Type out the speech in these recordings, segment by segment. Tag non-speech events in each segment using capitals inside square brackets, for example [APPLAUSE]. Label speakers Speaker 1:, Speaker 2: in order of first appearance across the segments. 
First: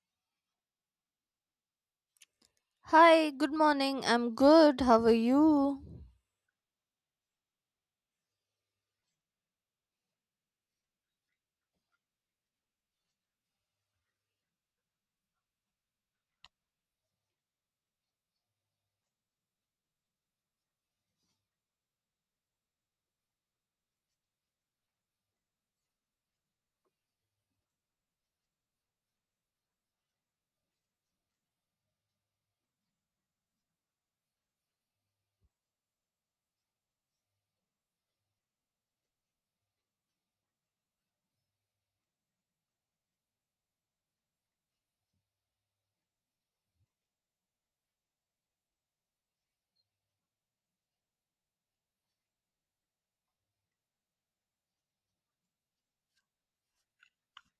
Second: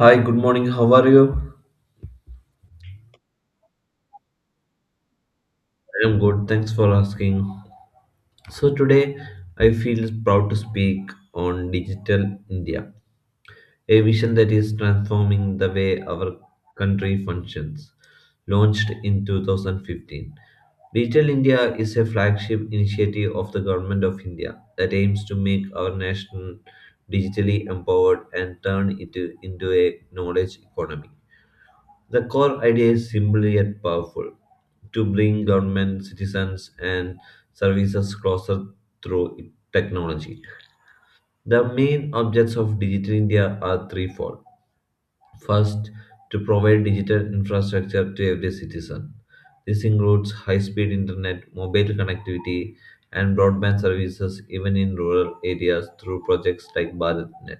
Speaker 1: Hi, good morning. How are you?
Speaker 2: Hi, good morning. I'm good. How are you?
Speaker 1: I am good. Thanks for asking. So, today I feel proud to speak on Digital India, a vision that is transforming the way our country functions. Launched in 2015, Digital India is a flagship initiative of the Government of India that aims to make our nation digitally empowered and turn it into a knowledge economy. The core idea is simple yet powerful: to bring government, citizens, and services closer through technology. The main objects of Digital India are threefold. First, to provide digital infrastructure to every citizen. This includes high speed internet, mobile connectivity, and broadband services even in rural areas through projects like BharatNet.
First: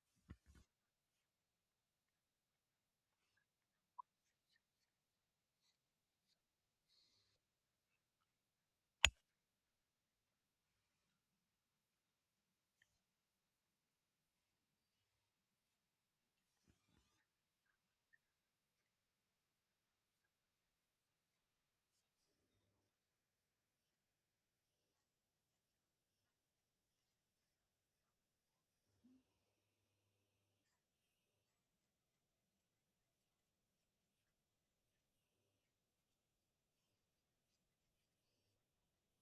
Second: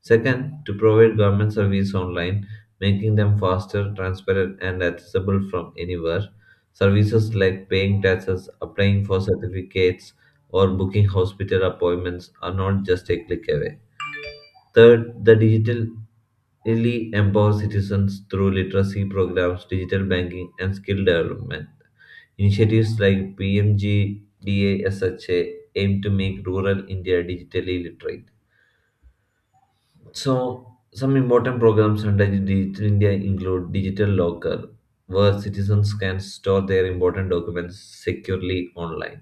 Speaker 1: Second, to provide government service online, making them faster, transparent, and accessible from anywhere. Services like paying taxes, applying for certificates, or booking hospital appointments are not just a click away. Third, the digital really empower citizens through literacy programs, digital banking, and skill development. Initiatives like PMGDASHA aim to make rural India digitally literate. So, some important programs under Digital India include Digital Locker, where citizens can store their important documents securely online,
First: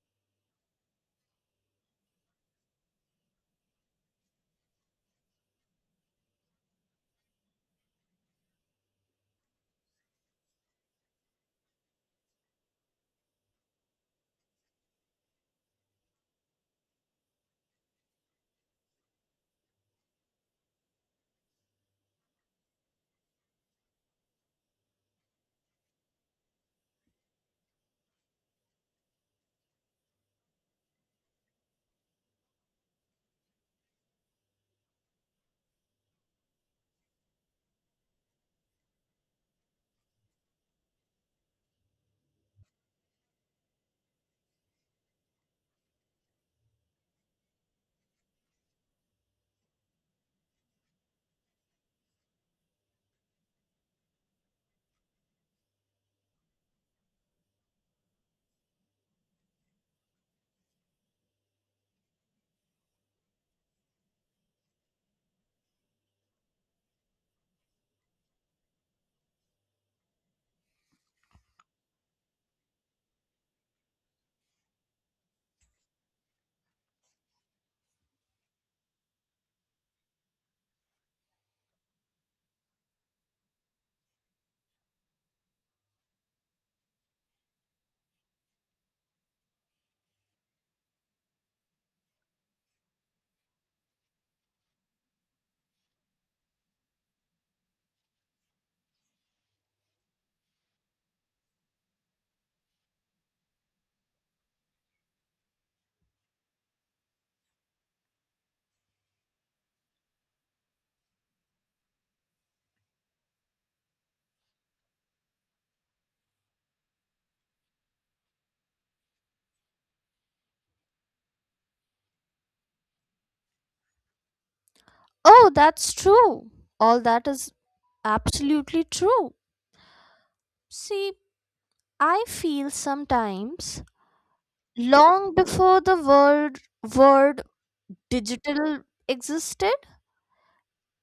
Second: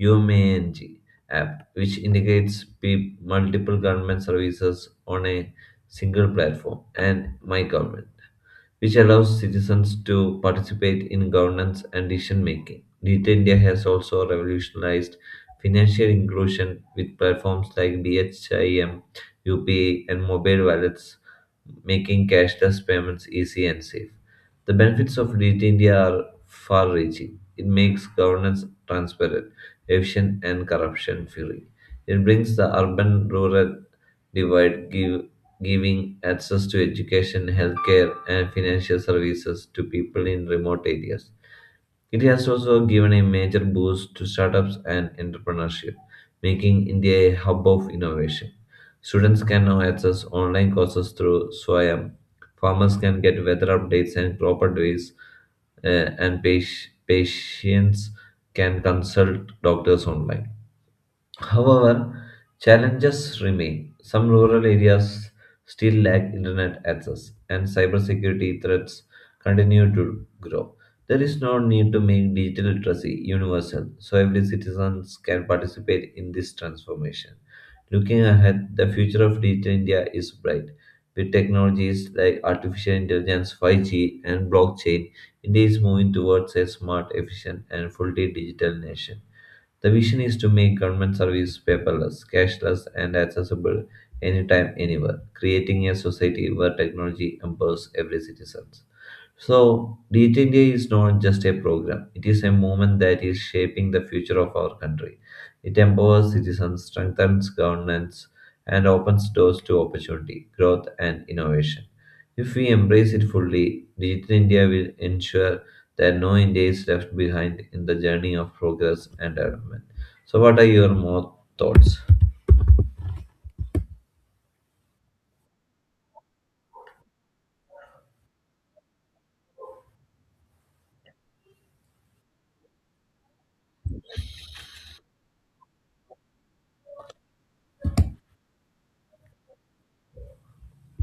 Speaker 1: UMANG app, which integrates multiple government services on a single platform, and MyGov, which allows citizens to participate in governance and decision making. Digital India has also revolutionized financial inclusion with platforms like BHIM, UPI, and mobile wallets, making cashless payments easy and safe. The benefits of Digital India are far reaching. It makes governance transparent, efficient, and corruption free. It brings the urban rural divide, giving access to education, healthcare, and financial services to people in remote areas. It has also given a major boost to startups and entrepreneurship, making India a hub of innovation. Students can now access online courses through Swayam. Farmers can get weather updates and crop advice, and patients can consult doctors online. However, challenges remain. Some rural areas still lack internet access, and cybersecurity threats continue to grow. There is no need to make digital literacy universal so every citizen can participate in this transformation. Looking ahead, the future of digital India is bright. With technologies like artificial intelligence, 5G, and blockchain, India is moving towards a smart, efficient, and fully digital nation. The vision is to make government service paperless, cashless, and accessible anytime, anywhere, creating a society where technology empowers every citizen. So, Digital India is not just a program, it is a movement that is shaping the future of our country. It empowers citizens, strengthens governance, and opens doors to opportunity, growth, and innovation. If we embrace it fully, Digital India will ensure that no India is left behind in the journey of progress and development. So, what are your more thoughts?
Speaker 2: Oh, that's true. All that is absolutely true. See, I feel sometimes long before the word digital existed,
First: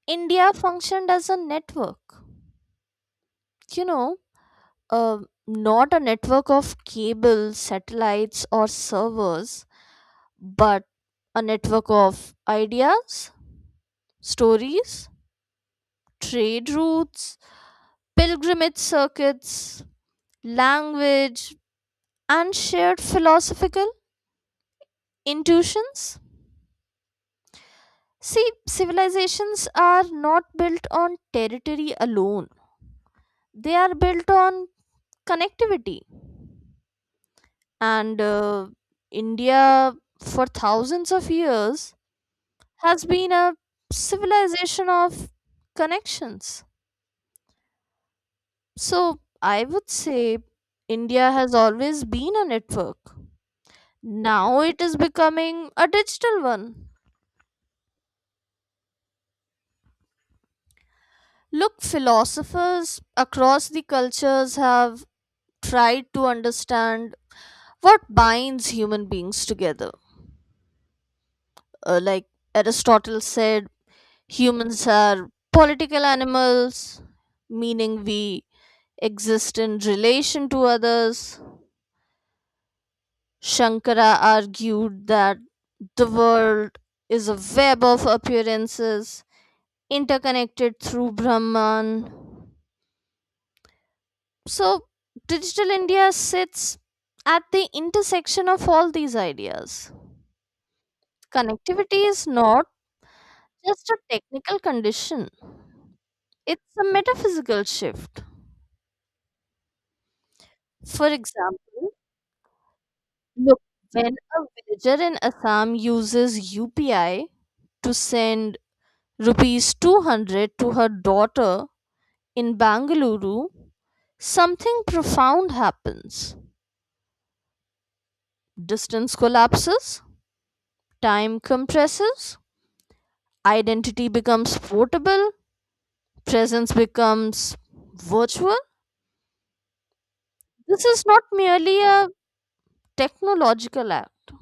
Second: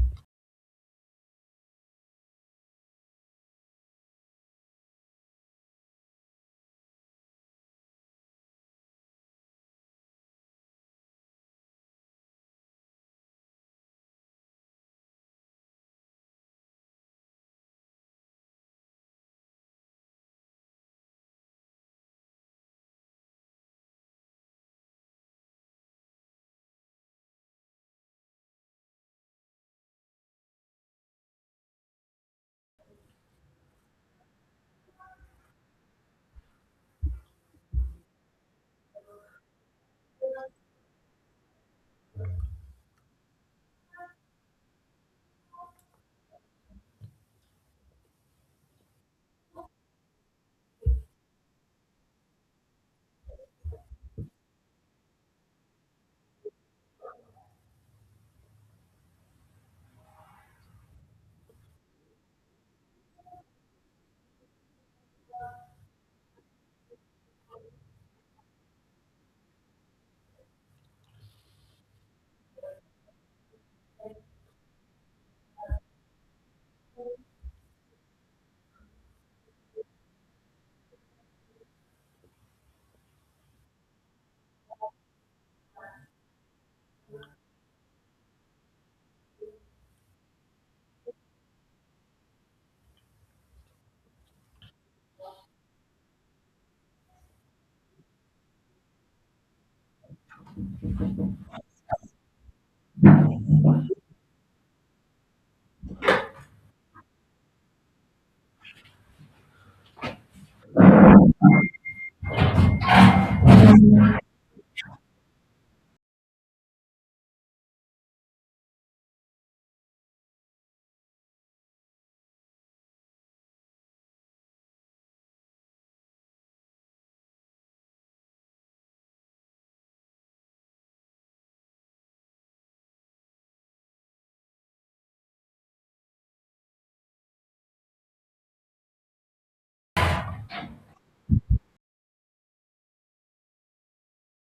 Speaker 2: India functioned as a network. You know, uh, not a network of cables, satellites, or servers, but a network of ideas, stories, trade routes, pilgrimage circuits, language, and shared philosophical intuitions. See, civilizations are not built on territory alone, they are built on connectivity. And India, for thousands of years, has been a civilization of connections. So, I would say India has always been a network. Now it is becoming a digital one. Look, philosophers across the cultures have tried to understand what binds human beings together. Like Aristotle said, humans are political animals, meaning we exist in relation to others. Shankara argued that the world is a web of appearances interconnected through Brahman. So, Digital India sits at the intersection of all these ideas. Connectivity is not just a technical condition, it's a metaphysical shift. For example, look, when a villager in Assam uses UPI to send rupees 200 to her daughter in Bangalore, something profound happens. Distance collapses, time compresses, identity becomes portable, presence becomes virtual. This is not merely a technological act,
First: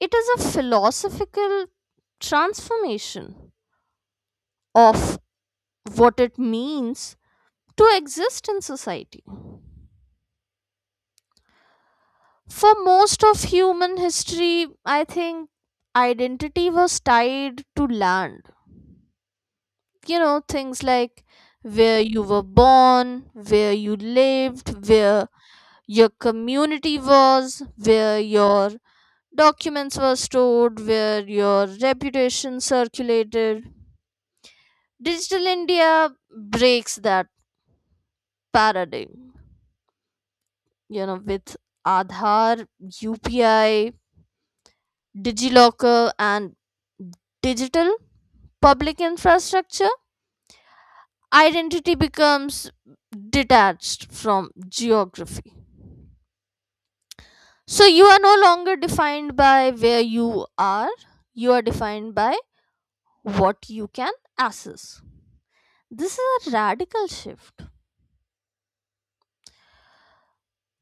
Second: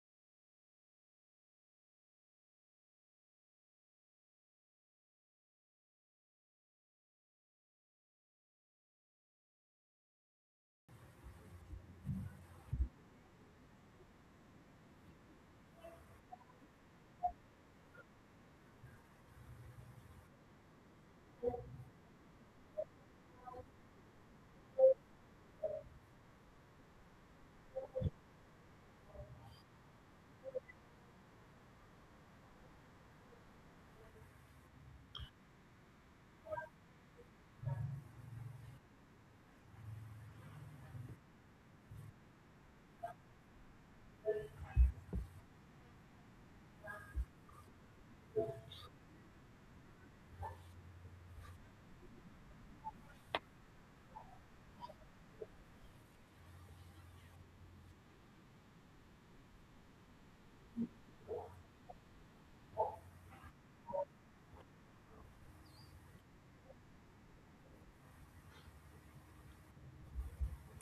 Speaker 2: it is a philosophical transformation of what it means to exist in society. For most of human history, I think identity was tied to land. You know, things like where you were born, where you lived, where your community was, where your documents were stored, where your reputation circulated. Digital India breaks that paradigm. You know, with Aadhaar, UPI, DigiLocker, and digital public infrastructure, identity becomes detached from geography. So you are no longer defined by where you are defined by what you can access. This is a radical shift.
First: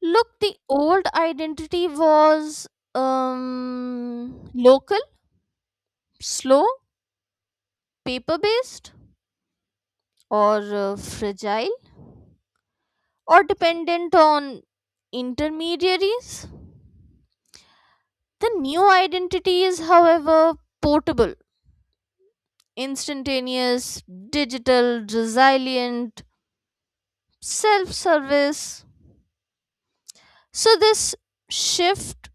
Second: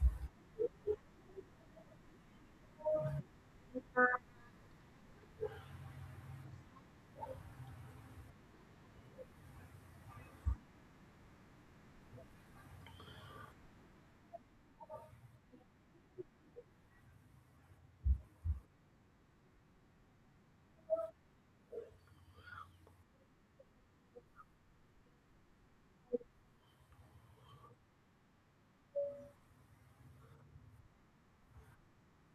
Speaker 2: Look, the old identity was local, slow, paper based, or fragile, or dependent on intermediaries. The new identity is, however, portable, instantaneous, digital, resilient, self service. So, this shift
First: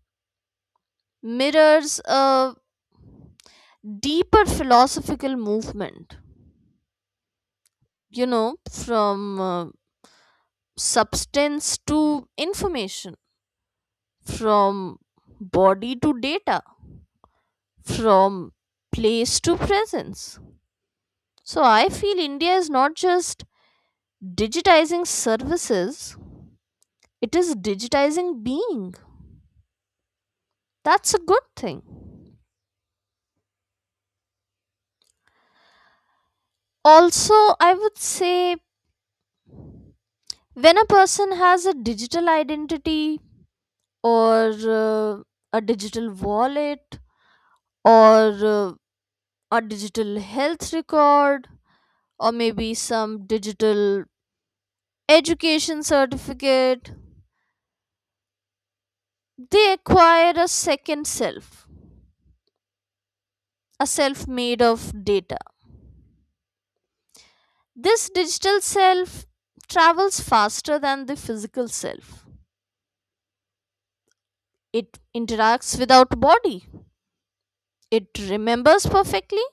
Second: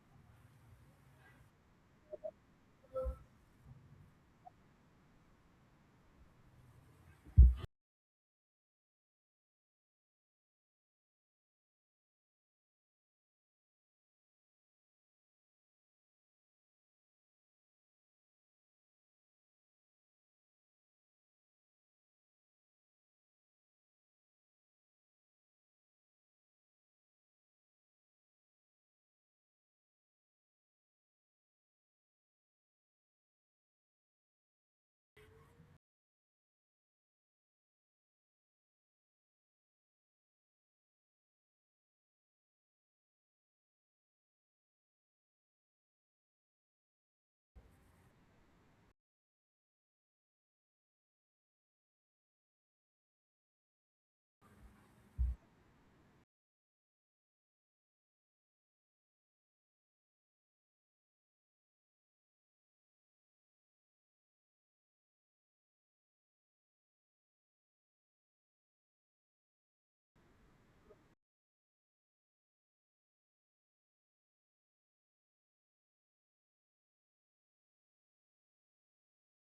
Speaker 2: mirrors a deeper philosophical movement, from substance to information, from body to data, from place to presence. So I feel India is not just digitizing services, it is digitizing being. That's a good thing. Also, I would say when a person has a digital identity, or uh, a digital wallet, or uh, a digital health record, or maybe some digital education certificate, they acquire a second self, a self made of data. This digital self travels faster than the physical self. It interacts without body. It remembers perfectly.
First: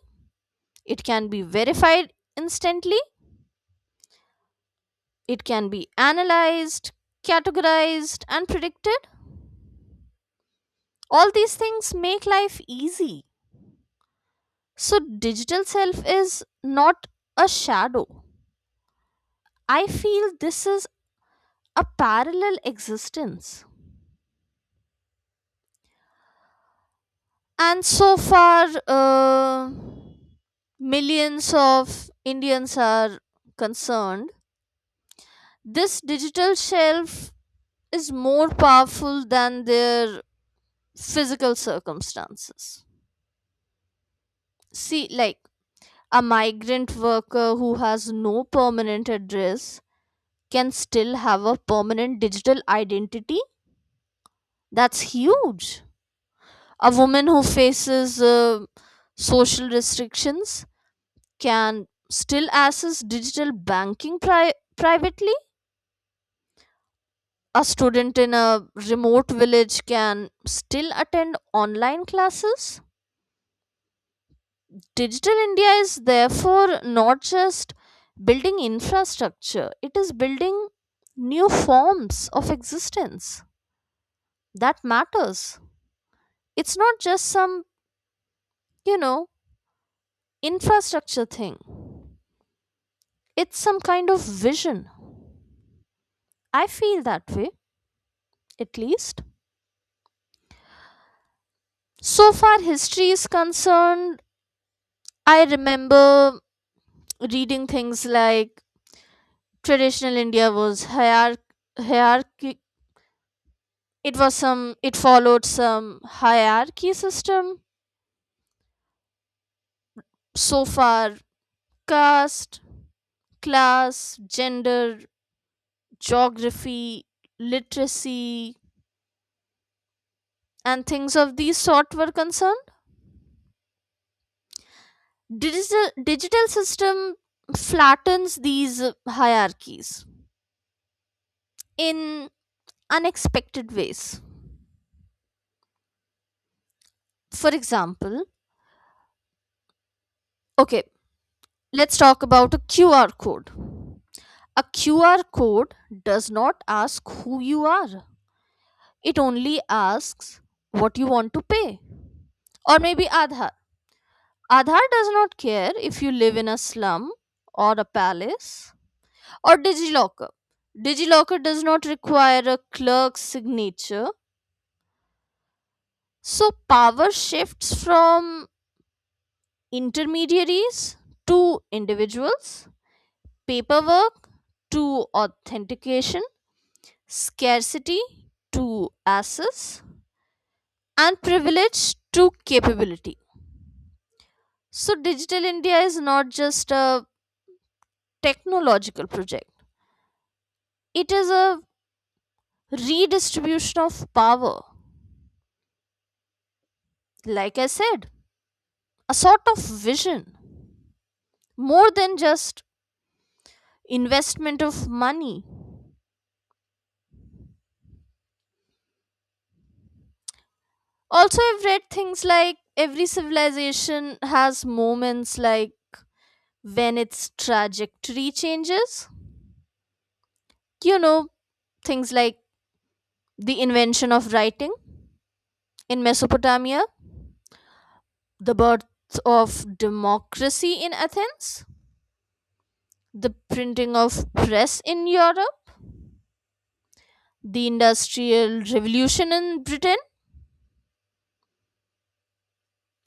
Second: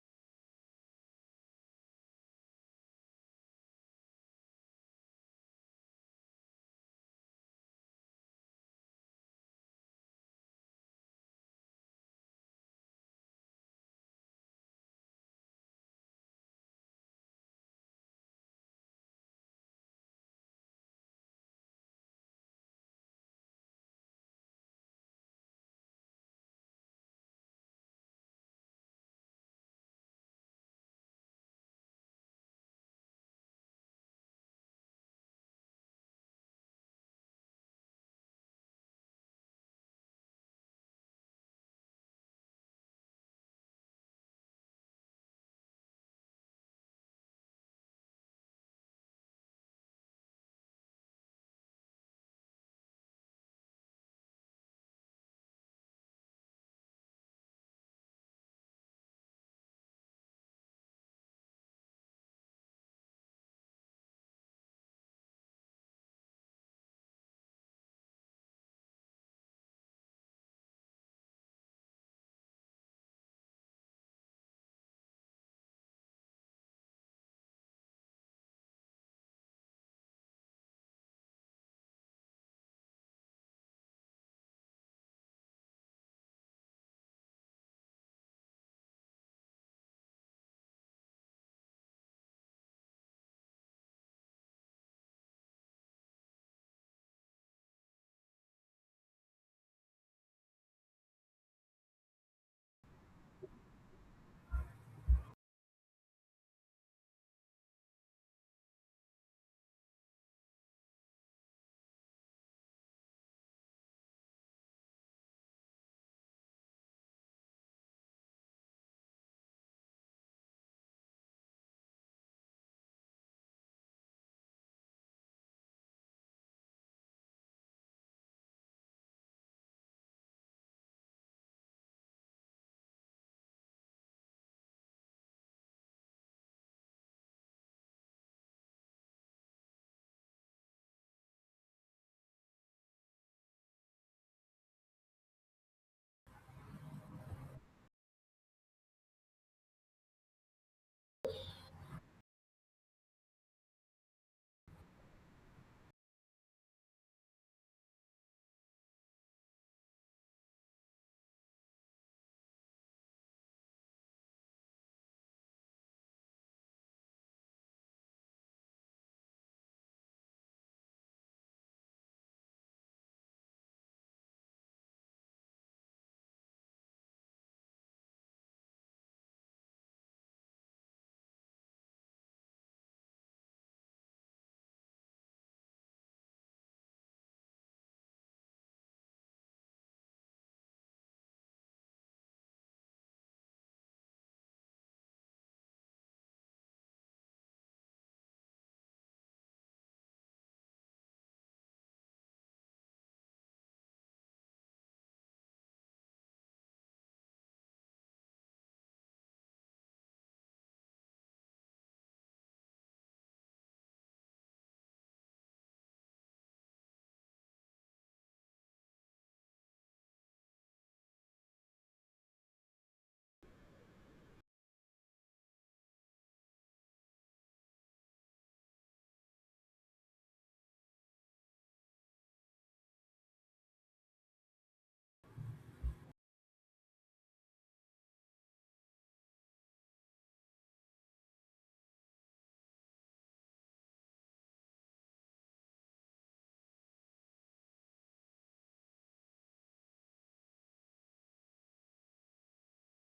Speaker 2: It can be verified instantly. It can be analyzed, categorized, and predicted. All these things make life easy. So, digital self is not a shadow. I feel this is a parallel existence. And so far, millions of Indians are concerned, this digital shelf is more powerful than their physical circumstances. See, like a migrant worker who has no permanent address can still have a permanent digital identity. That's huge. A woman who faces social restrictions can still access digital banking privately. A student in a remote village can still attend online classes. Digital India is therefore not just building infrastructure, it is building new forms of existence. That matters. It's not just some you know, infrastructure thing. It's some kind of vision. I feel that way, at least. So far, history is concerned, I remember reading things like traditional India was hierarchy. It was some, it followed some hierarchy system. So far, caste, class, gender, geography, literacy, and things of these sort were concerned, digital system flattens these hierarchies in unexpected ways. For example, okay, let's talk about a QR code. A QR code does not ask who you are, it only asks what you want to pay. Or maybe Aadhaar. Aadhaar does not care if you live in a slum or a palace. Or DigiLocker. DigiLocker does not require a clerk's signature. So power shifts from intermediaries to individuals, paperwork to authentication, scarcity to access, and privilege to capability. So Digital India is not just a technological project, it is a redistribution of power. Like I said, a sort of vision more than just investment of money. Also, I've read things like every civilization has moments like when its trajectory changes. You know, things like the invention of writing in Mesopotamia, the birth of democracy in Athens, the printing of press in Europe, the industrial revolution in Britain.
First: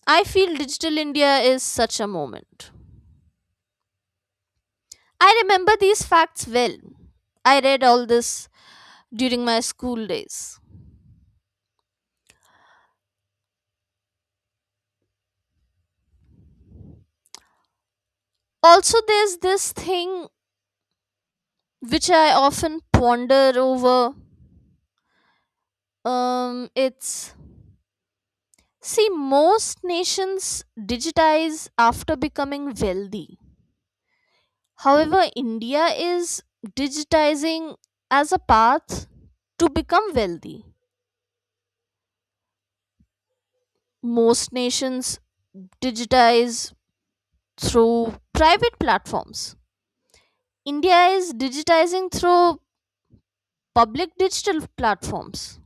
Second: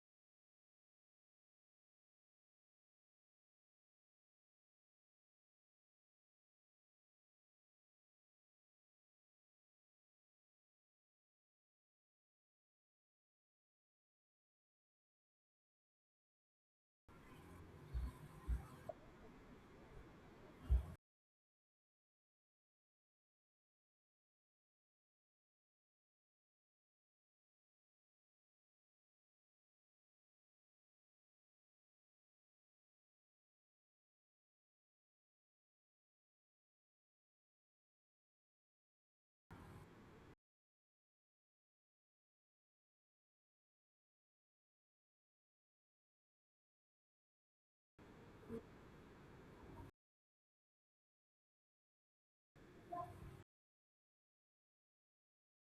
Speaker 2: I feel digital India is such a moment. I remember these facts well. I read all this during my school days. Also, there's this thing which I often ponder over. It's, see, most nations digitize after becoming wealthy. However, India is digitizing as a path to become wealthy. Most nations digitize through private platforms. India is digitizing through public digital platforms.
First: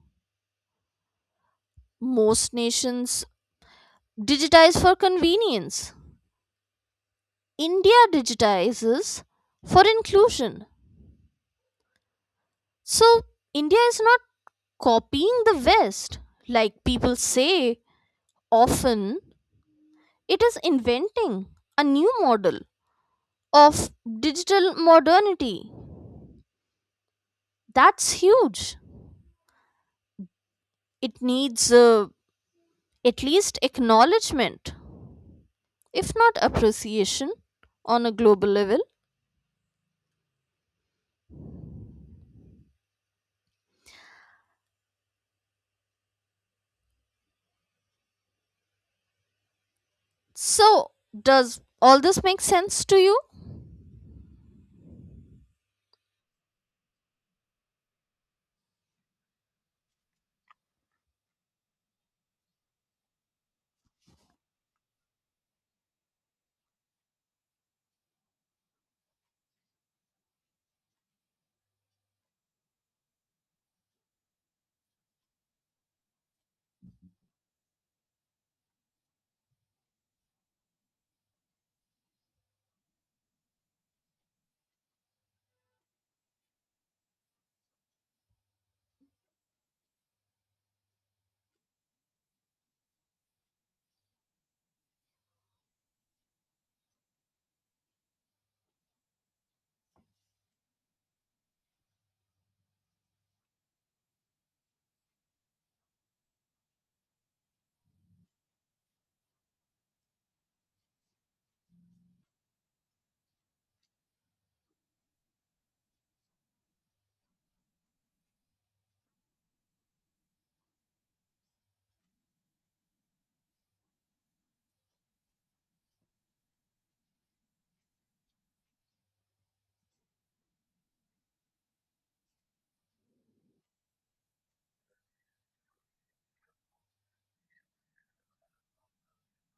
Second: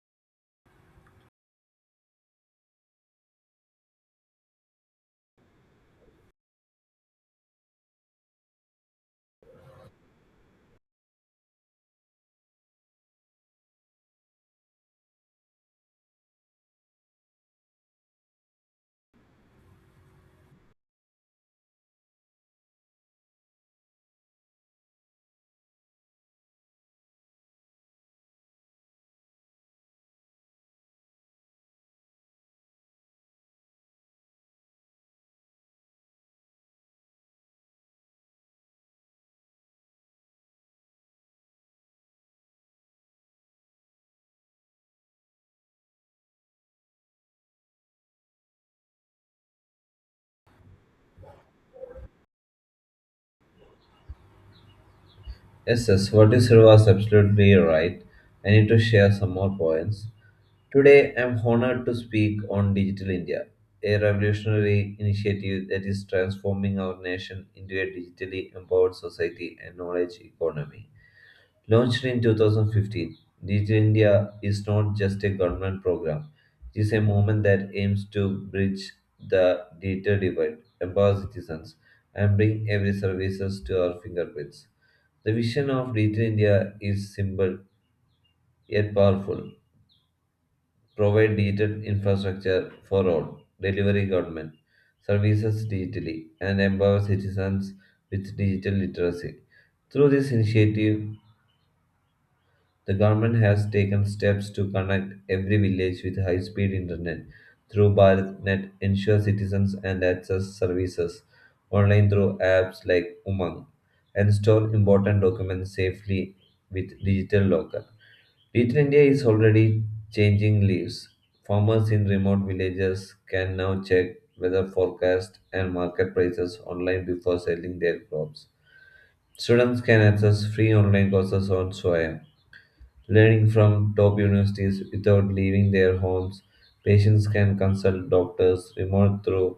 Speaker 2: Most nations digitize for convenience. India digitizes for inclusion. So, India is not copying the West, like people say often. It is inventing a new model of digital modernity. That's huge. It needs at least acknowledgement, if not appreciation, on a global level. So, does all this make sense to you?
Speaker 1: Yes, yes, what you said was absolutely right. I need to share some more points. Today, I'm honored to speak on Digital India, a revolutionary initiative that is transforming our nation into a digitally empowered society and knowledge economy. Launched in 2015, Digital India is not just a government program, it is a movement that aims to bridge the digital divide, empower citizens, and bring every services to our fingerprints. The vision of Digital India is simple yet powerful: provide digital infrastructure for all, delivery government services digitally, and empower citizens with digital literacy. Through this initiative, the government has taken steps to connect every village with high speed internet through BharatNet, ensure citizens and access services online through apps like Umang, and store important documents safely with digital locker. Digital India is already changing lives. Farmers in remote villages can now check weather forecast and market prices online before selling their crops. Students can access free online courses on soil learning from top universities without leaving their homes. Patients can consult doctors remote through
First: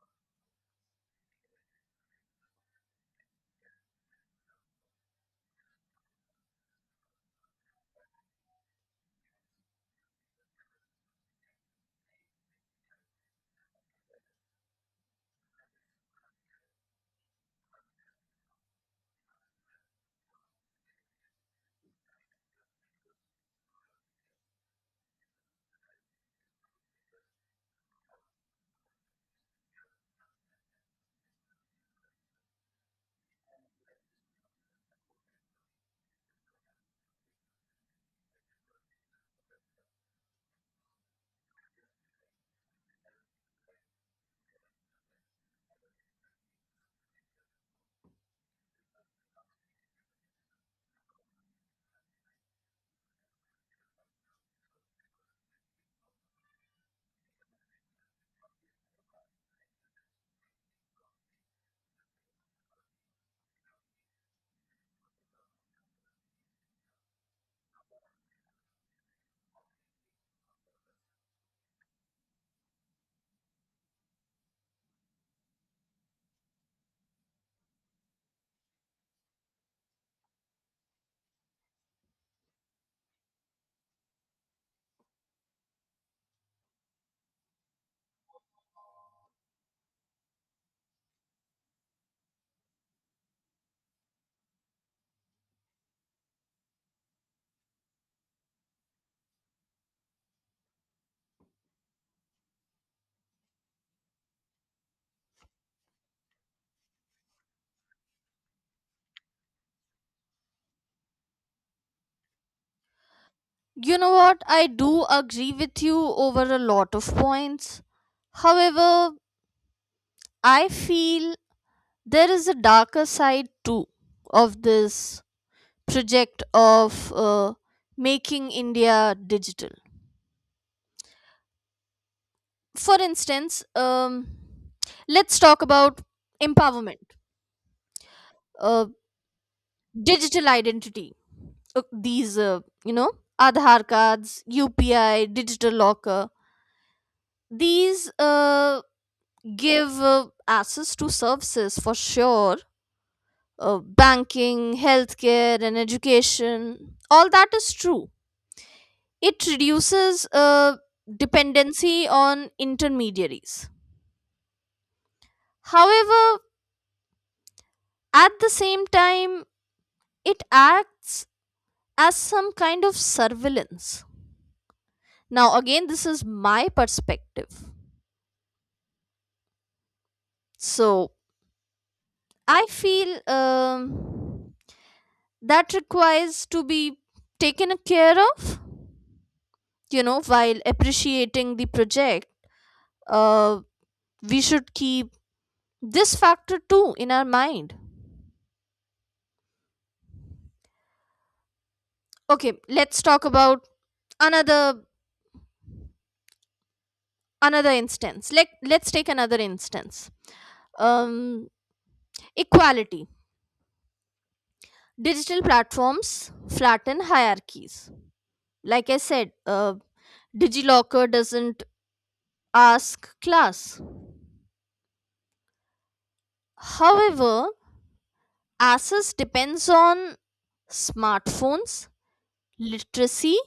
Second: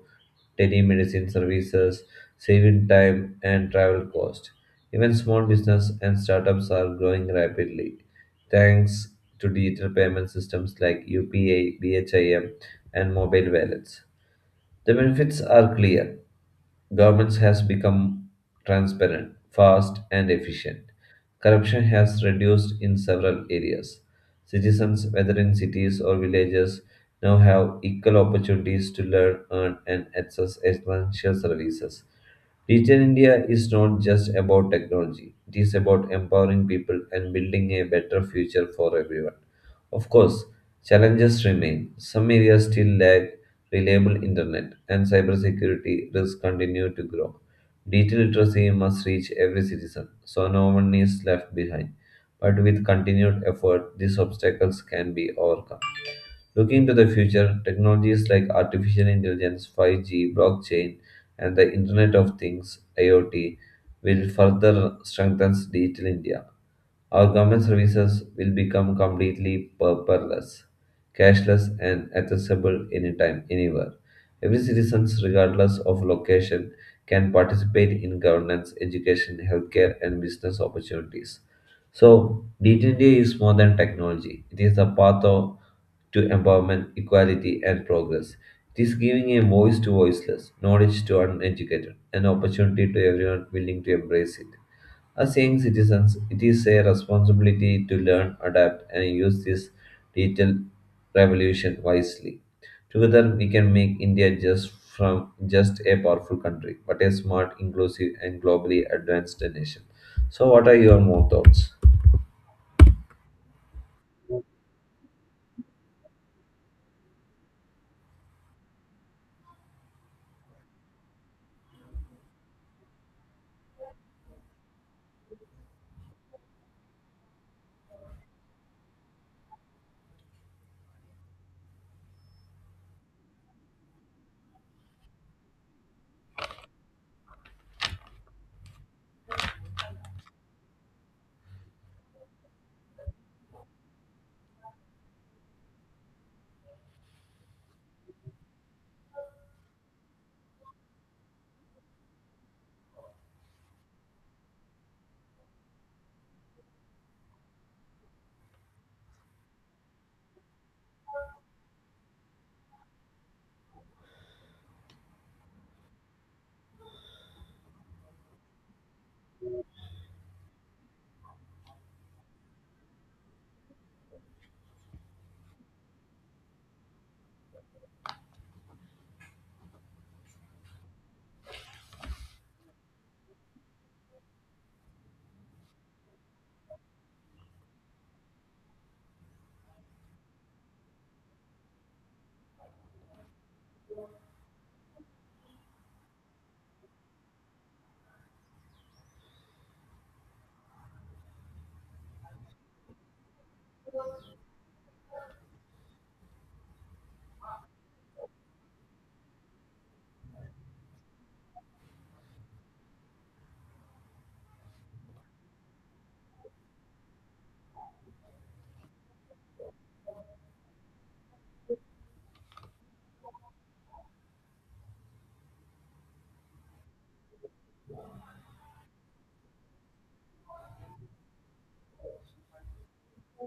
Speaker 1: telemedicine services, saving time and travel cost. Even small business and startups are growing rapidly thanks to digital payment systems like UPA, BHIM, and mobile wallets. The benefits are clear. Governments has become transparent, fast, and efficient. Corruption has reduced in several areas. Citizens, whether in cities or villages, now have equal opportunities to learn, earn, and access essential services. Digital India is not just about technology, it is about empowering people and building a better future for everyone. Of course, challenges remain. Some areas still lack reliable internet, and cybersecurity risks continue to grow. Digital literacy must reach every citizen, so no one is left behind. But with continued effort, these obstacles can be overcome. Looking to the future, technologies like artificial intelligence, 5G, blockchain, and the Internet of Things, IoT, will further strengthen digital India. Our government services will become completely paperless, cashless, and accessible anytime, anywhere. Every citizen, regardless of location, can participate in governance, education, healthcare, and business opportunities. So, d 2 is more than technology. It is to empowerment, equality, and progress. It is giving a voice to voiceless, knowledge to uneducated, and opportunity to everyone willing to embrace it. As young citizens, it is a responsibility to learn, adapt, and use this digital revolution wisely. Together, we can make India just a powerful country, but a smart, inclusive, and globally advanced nation. So, what are your more thoughts?
Speaker 2: You know what? I do agree with you over a lot of points. However, I feel there is a darker side too of this project of making India digital. For instance, let's talk about empowerment, uh, digital identity. These, Aadhaar cards, UPI, digital locker. These give access to services, for sure. Banking, healthcare, and education, all that is true. It reduces dependency on intermediaries. However, at the same time, it acts as some kind of surveillance. Now again, this is my perspective. So I feel um, that requires to be taken care of. You know, while appreciating the project, uh, we should keep this factor too in our mind. Okay, let's talk about another another instance. Let's take another instance. um, equality. Digital platforms flatten hierarchies, like I said. DigiLocker doesn't ask class. However, access depends on smartphones, literacy,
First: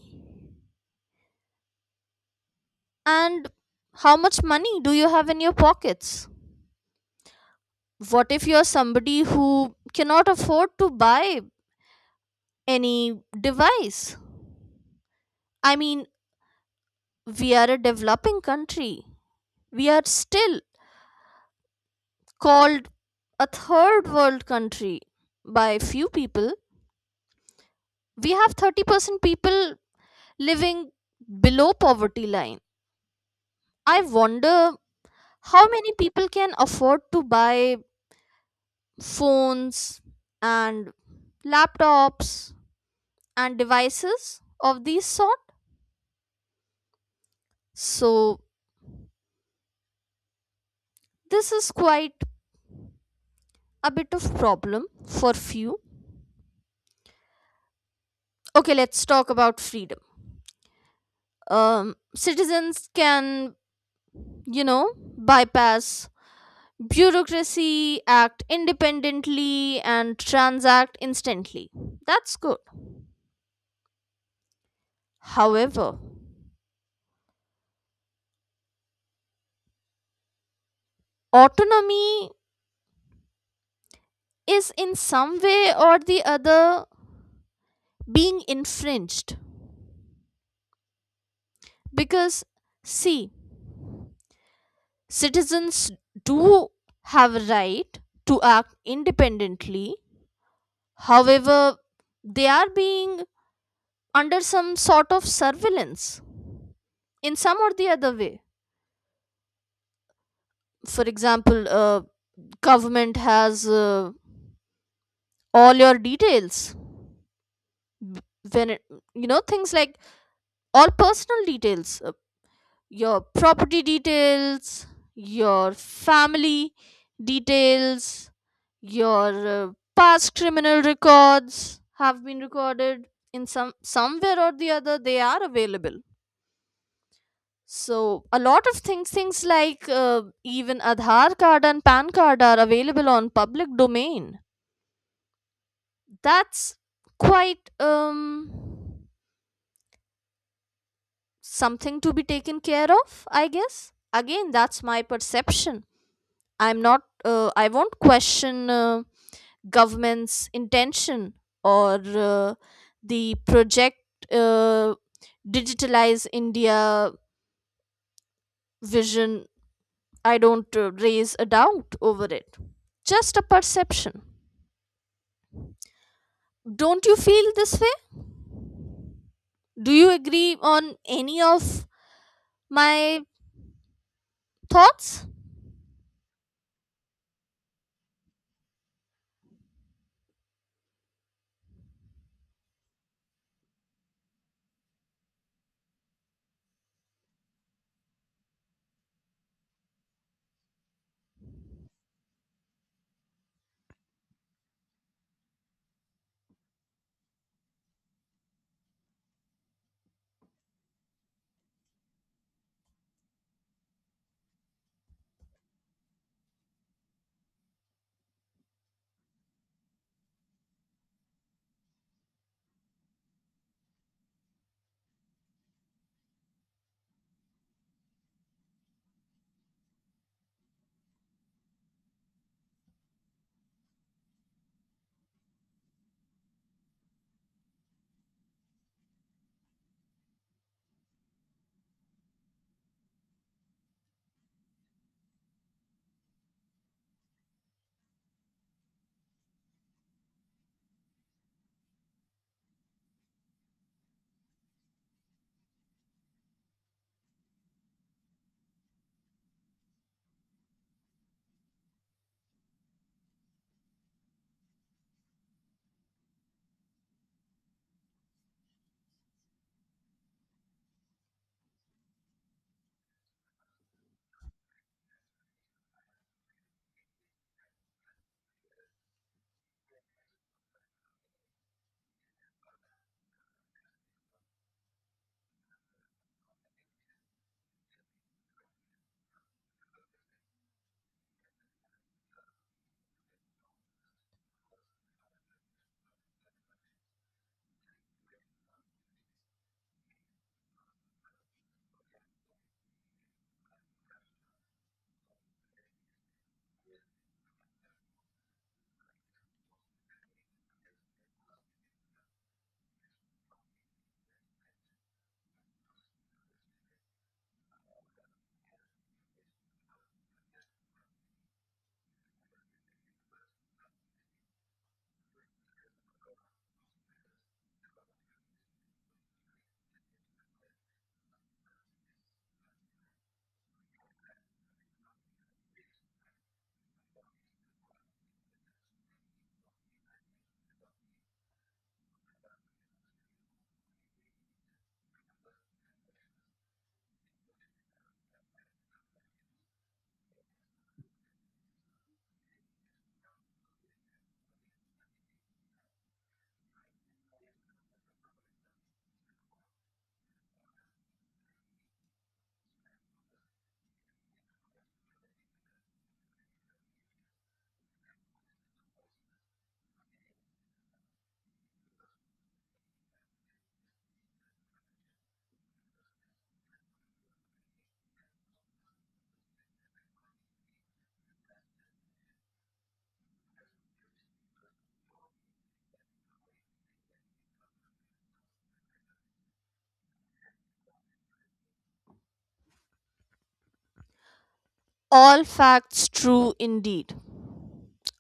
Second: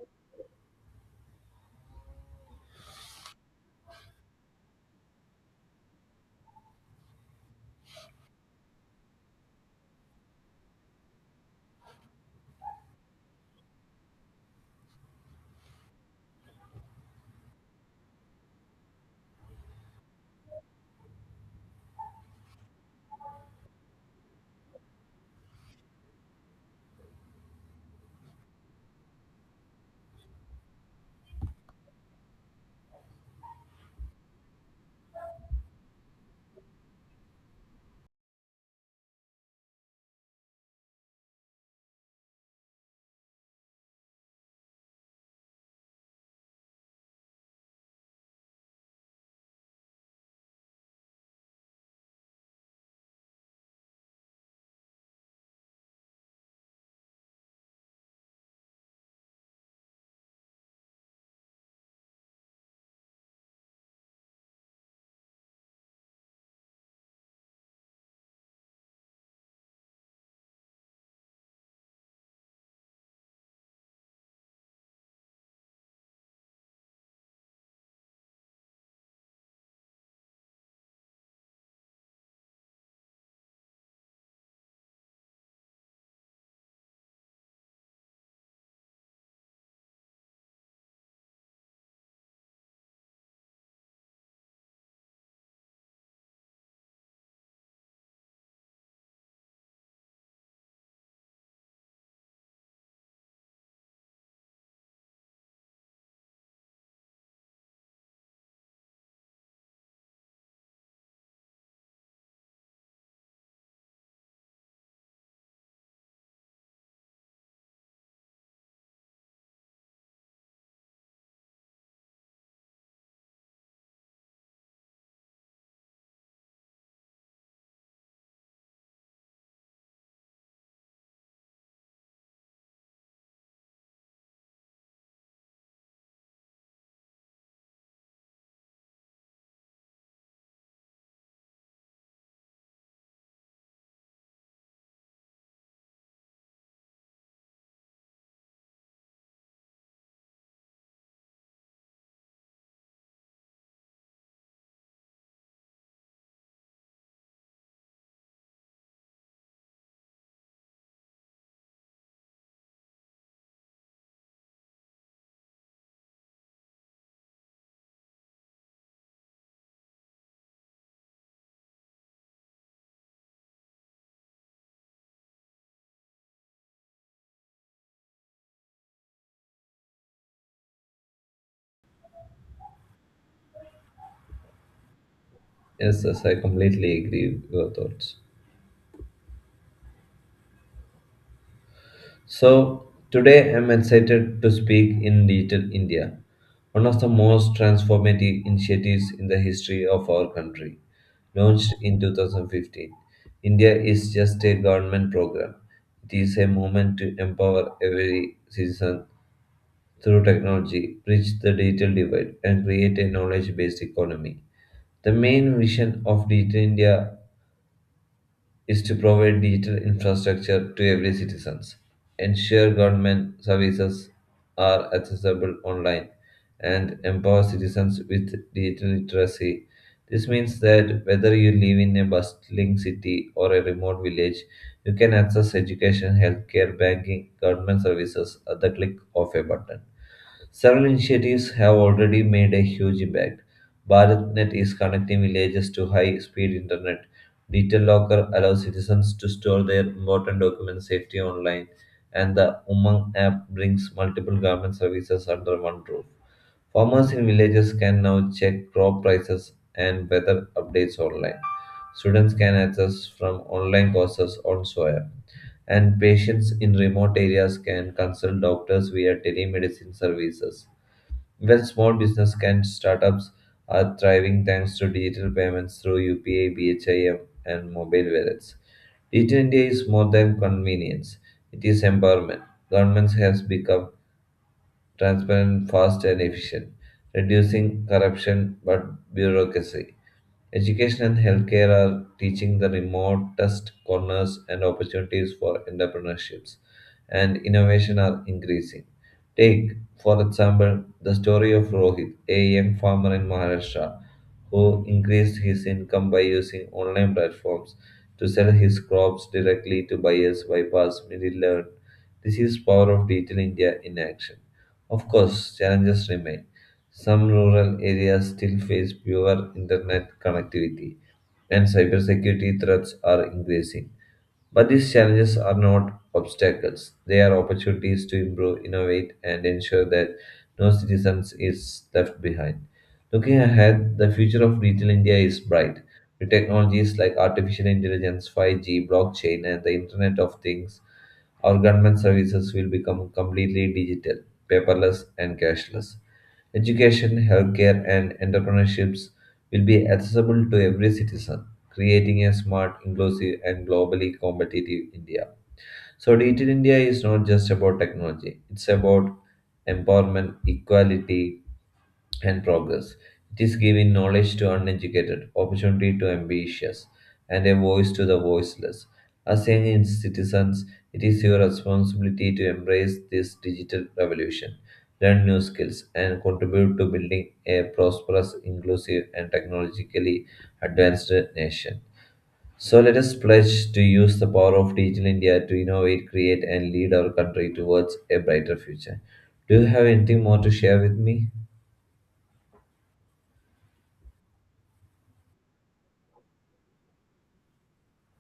Speaker 2: and how much money do you have in your pockets? What if you're somebody who cannot afford to buy any device? I mean, we are a developing country. We are still called a third world country by few people. We have 30% people living below poverty line. I wonder how many people can afford to buy phones and laptops and devices of these sort. So this is quite a bit of problem for few. Okay, let's talk about freedom. Citizens can, you know, bypass bureaucracy, act independently, and transact instantly. That's good. However, autonomy is in some way or the other being infringed. Because, see, citizens do have a right to act independently. However, they are being under some sort of surveillance in some or the other way. For example, government has all your details b- when it, you know, things like all personal details, your property details, your family details, your past criminal records have been recorded in some somewhere or the other. They are available. So a lot of things, things like even Aadhaar card and PAN card are available on public domain. That's quite something to be taken care of, I guess. Again, that's my perception. I'm not. I won't question. Government's intention or the project uh, digitalize India vision. I don't raise a doubt over it. Just a perception. Don't you feel this way? Do you agree on any of my thoughts?
Speaker 1: Yes, yes, I completely agree with your thoughts. So, today I'm excited to speak in Digital India, one of the most transformative initiatives in the history of our country. Launched in 2015, India is just a government program. It is a movement to empower every citizen through technology, bridge the digital divide, and create a knowledge based economy. The main vision of Digital India is to provide digital infrastructure to every citizens, ensure government services are accessible online, and empower citizens with digital literacy. This means that whether you live in a bustling city or a remote village, you can access education, healthcare, banking, government services at the click of a button. Several initiatives have already made a huge impact. BharatNet is connecting villages to high speed internet. Digital Locker allows citizens to store their important document safely online. And the Umang app brings multiple government services under one roof. Farmers in villages can now check crop prices and weather updates online. Students can access from online courses on soil and patients in remote areas can consult doctors via telemedicine services. Even small business can startups are thriving thanks to digital payments through UPI, BHIM, and mobile wallets. Digital India is more than convenience; it is empowerment. Governments has become transparent, fast, and efficient, reducing corruption but bureaucracy. Education and healthcare are teaching the remotest corners and opportunities for entrepreneurships, and innovation are increasing. Take, for example, the story of Rohit, a young farmer in Maharashtra who increased his income by using online platforms to sell his crops directly to buyers bypass middlemen. This is power of digital India in action. Of course, challenges remain. Some rural areas still face poor internet connectivity, and cybersecurity threats are increasing. But these challenges are not obstacles, they are opportunities to improve, innovate, and ensure that no citizen is left behind. Looking ahead, the future of digital India is bright. With technologies like artificial intelligence, 5G, blockchain, and the Internet of Things, our government services will become completely digital, paperless, and cashless. Education, healthcare, and entrepreneurships will be accessible to every citizen, creating a smart, inclusive, and globally competitive India. So, Digital India is not just about technology, it's about empowerment, equality, and progress. It is giving knowledge to uneducated, opportunity to ambitious, and a voice to the voiceless. As young citizens, it is your responsibility to embrace this digital revolution, learn new skills, and contribute to building a prosperous, inclusive, and technologically advanced nation. So let us pledge to use the power of Digital India to innovate, create, and lead our country towards a brighter future. Do you have anything more to share with me?
Speaker 2: All facts true indeed.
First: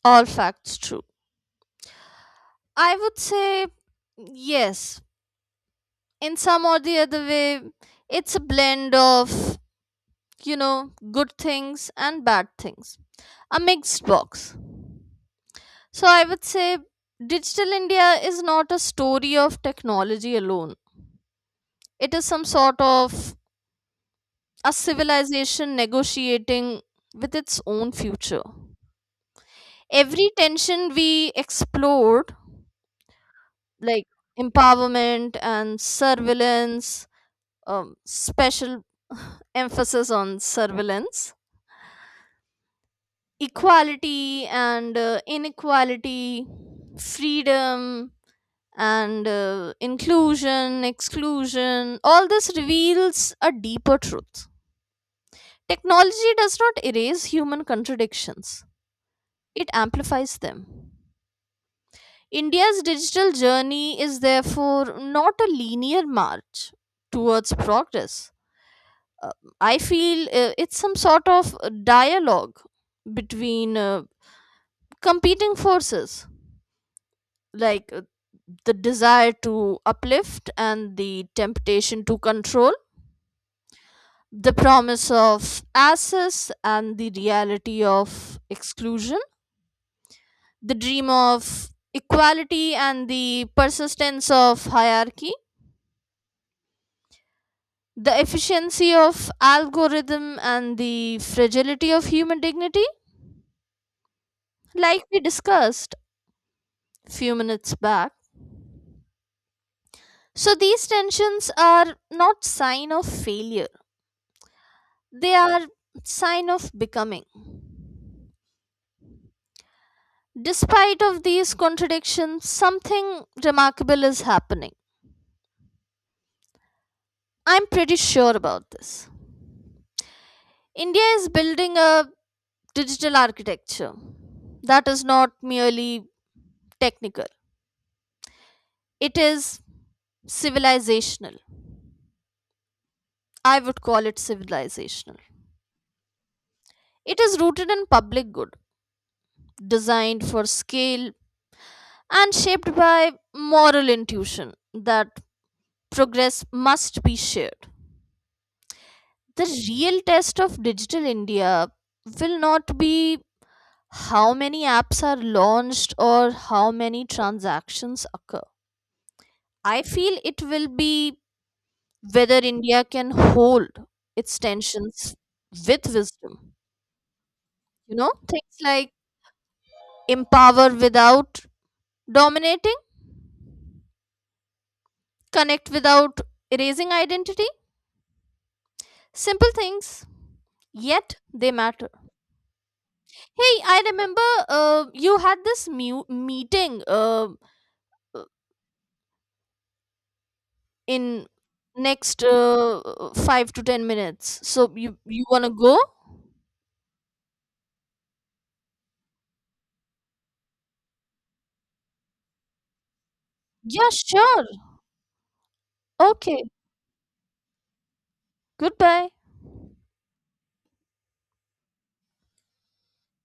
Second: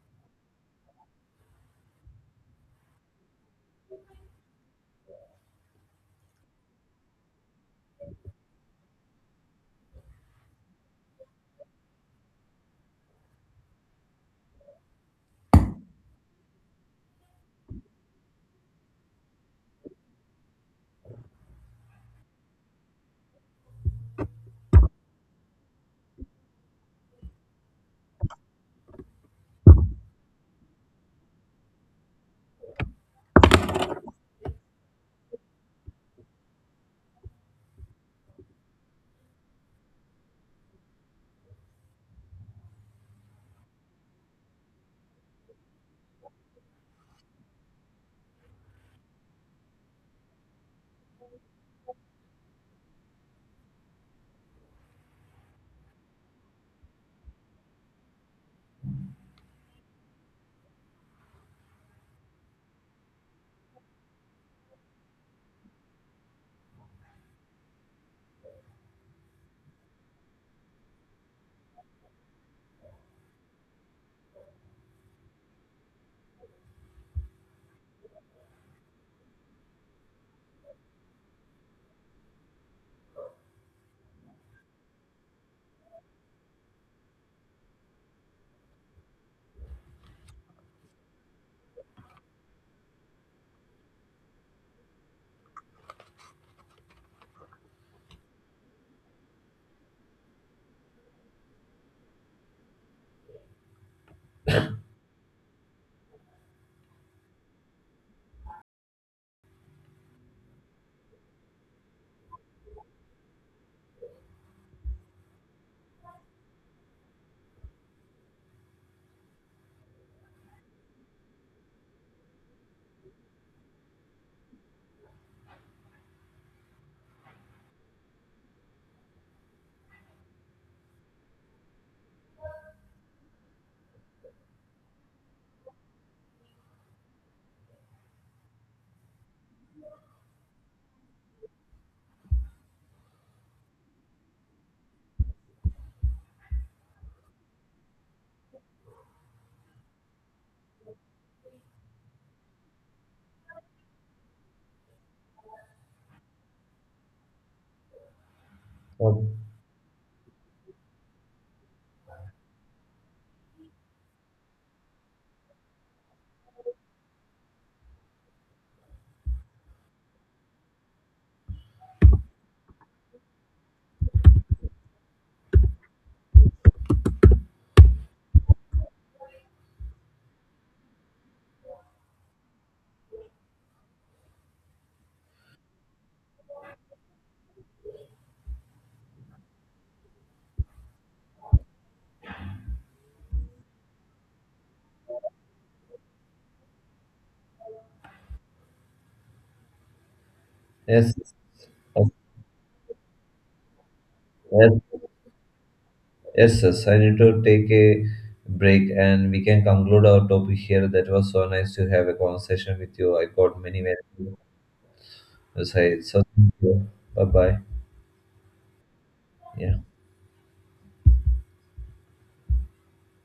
Speaker 2: All facts true. I would say yes. In some or the other way, it's a blend of, good things and bad things, a mixed box. So I would say Digital India is not a story of technology alone, it is some sort of a civilization negotiating with its own future. Every tension we explored, like empowerment and surveillance, special [LAUGHS] [SIGHS] emphasis on surveillance, equality and inequality, freedom and inclusion, exclusion, all this reveals a deeper truth. Technology does not erase human contradictions, it amplifies them. India's digital journey is therefore not a linear march towards progress. Uh, I feel it's some sort of a dialogue between competing forces, like the desire to uplift and the temptation to control, the promise of access and the reality of exclusion, the dream of equality and the persistence of hierarchy, the efficiency of algorithm and the fragility of human dignity, like we discussed few minutes back. So these tensions are not sign of failure. They are sign of becoming. Despite of these contradictions, something remarkable is happening. I'm pretty sure about this. India is building a digital architecture that is not merely technical. It is civilizational. I would call it civilizational. It is rooted in public good, designed for scale, and shaped by moral intuition that progress must be shared.
Speaker 1: Or
Speaker 2: The real test of digital India will not be how many apps are launched or how many transactions occur. I feel it will be whether India can hold its tensions with wisdom. You know, things like empower without dominating, connect without erasing identity, simple things, yet they matter. Hey, I remember you had this meeting
Speaker 1: Yes,
Speaker 2: in
Speaker 1: yes,
Speaker 2: next 5 to 10 minutes. So
Speaker 1: yes,
Speaker 2: you want to go?
Speaker 1: yes. I need to take a break and we can conclude our topic here. That was so nice to have a conversation with you. I got many,
Speaker 2: Yeah,
Speaker 1: many
Speaker 2: sure.
Speaker 1: insights. So,
Speaker 2: Okay.
Speaker 1: thank you. Bye bye.
Speaker 2: Goodbye.
Speaker 1: Yeah.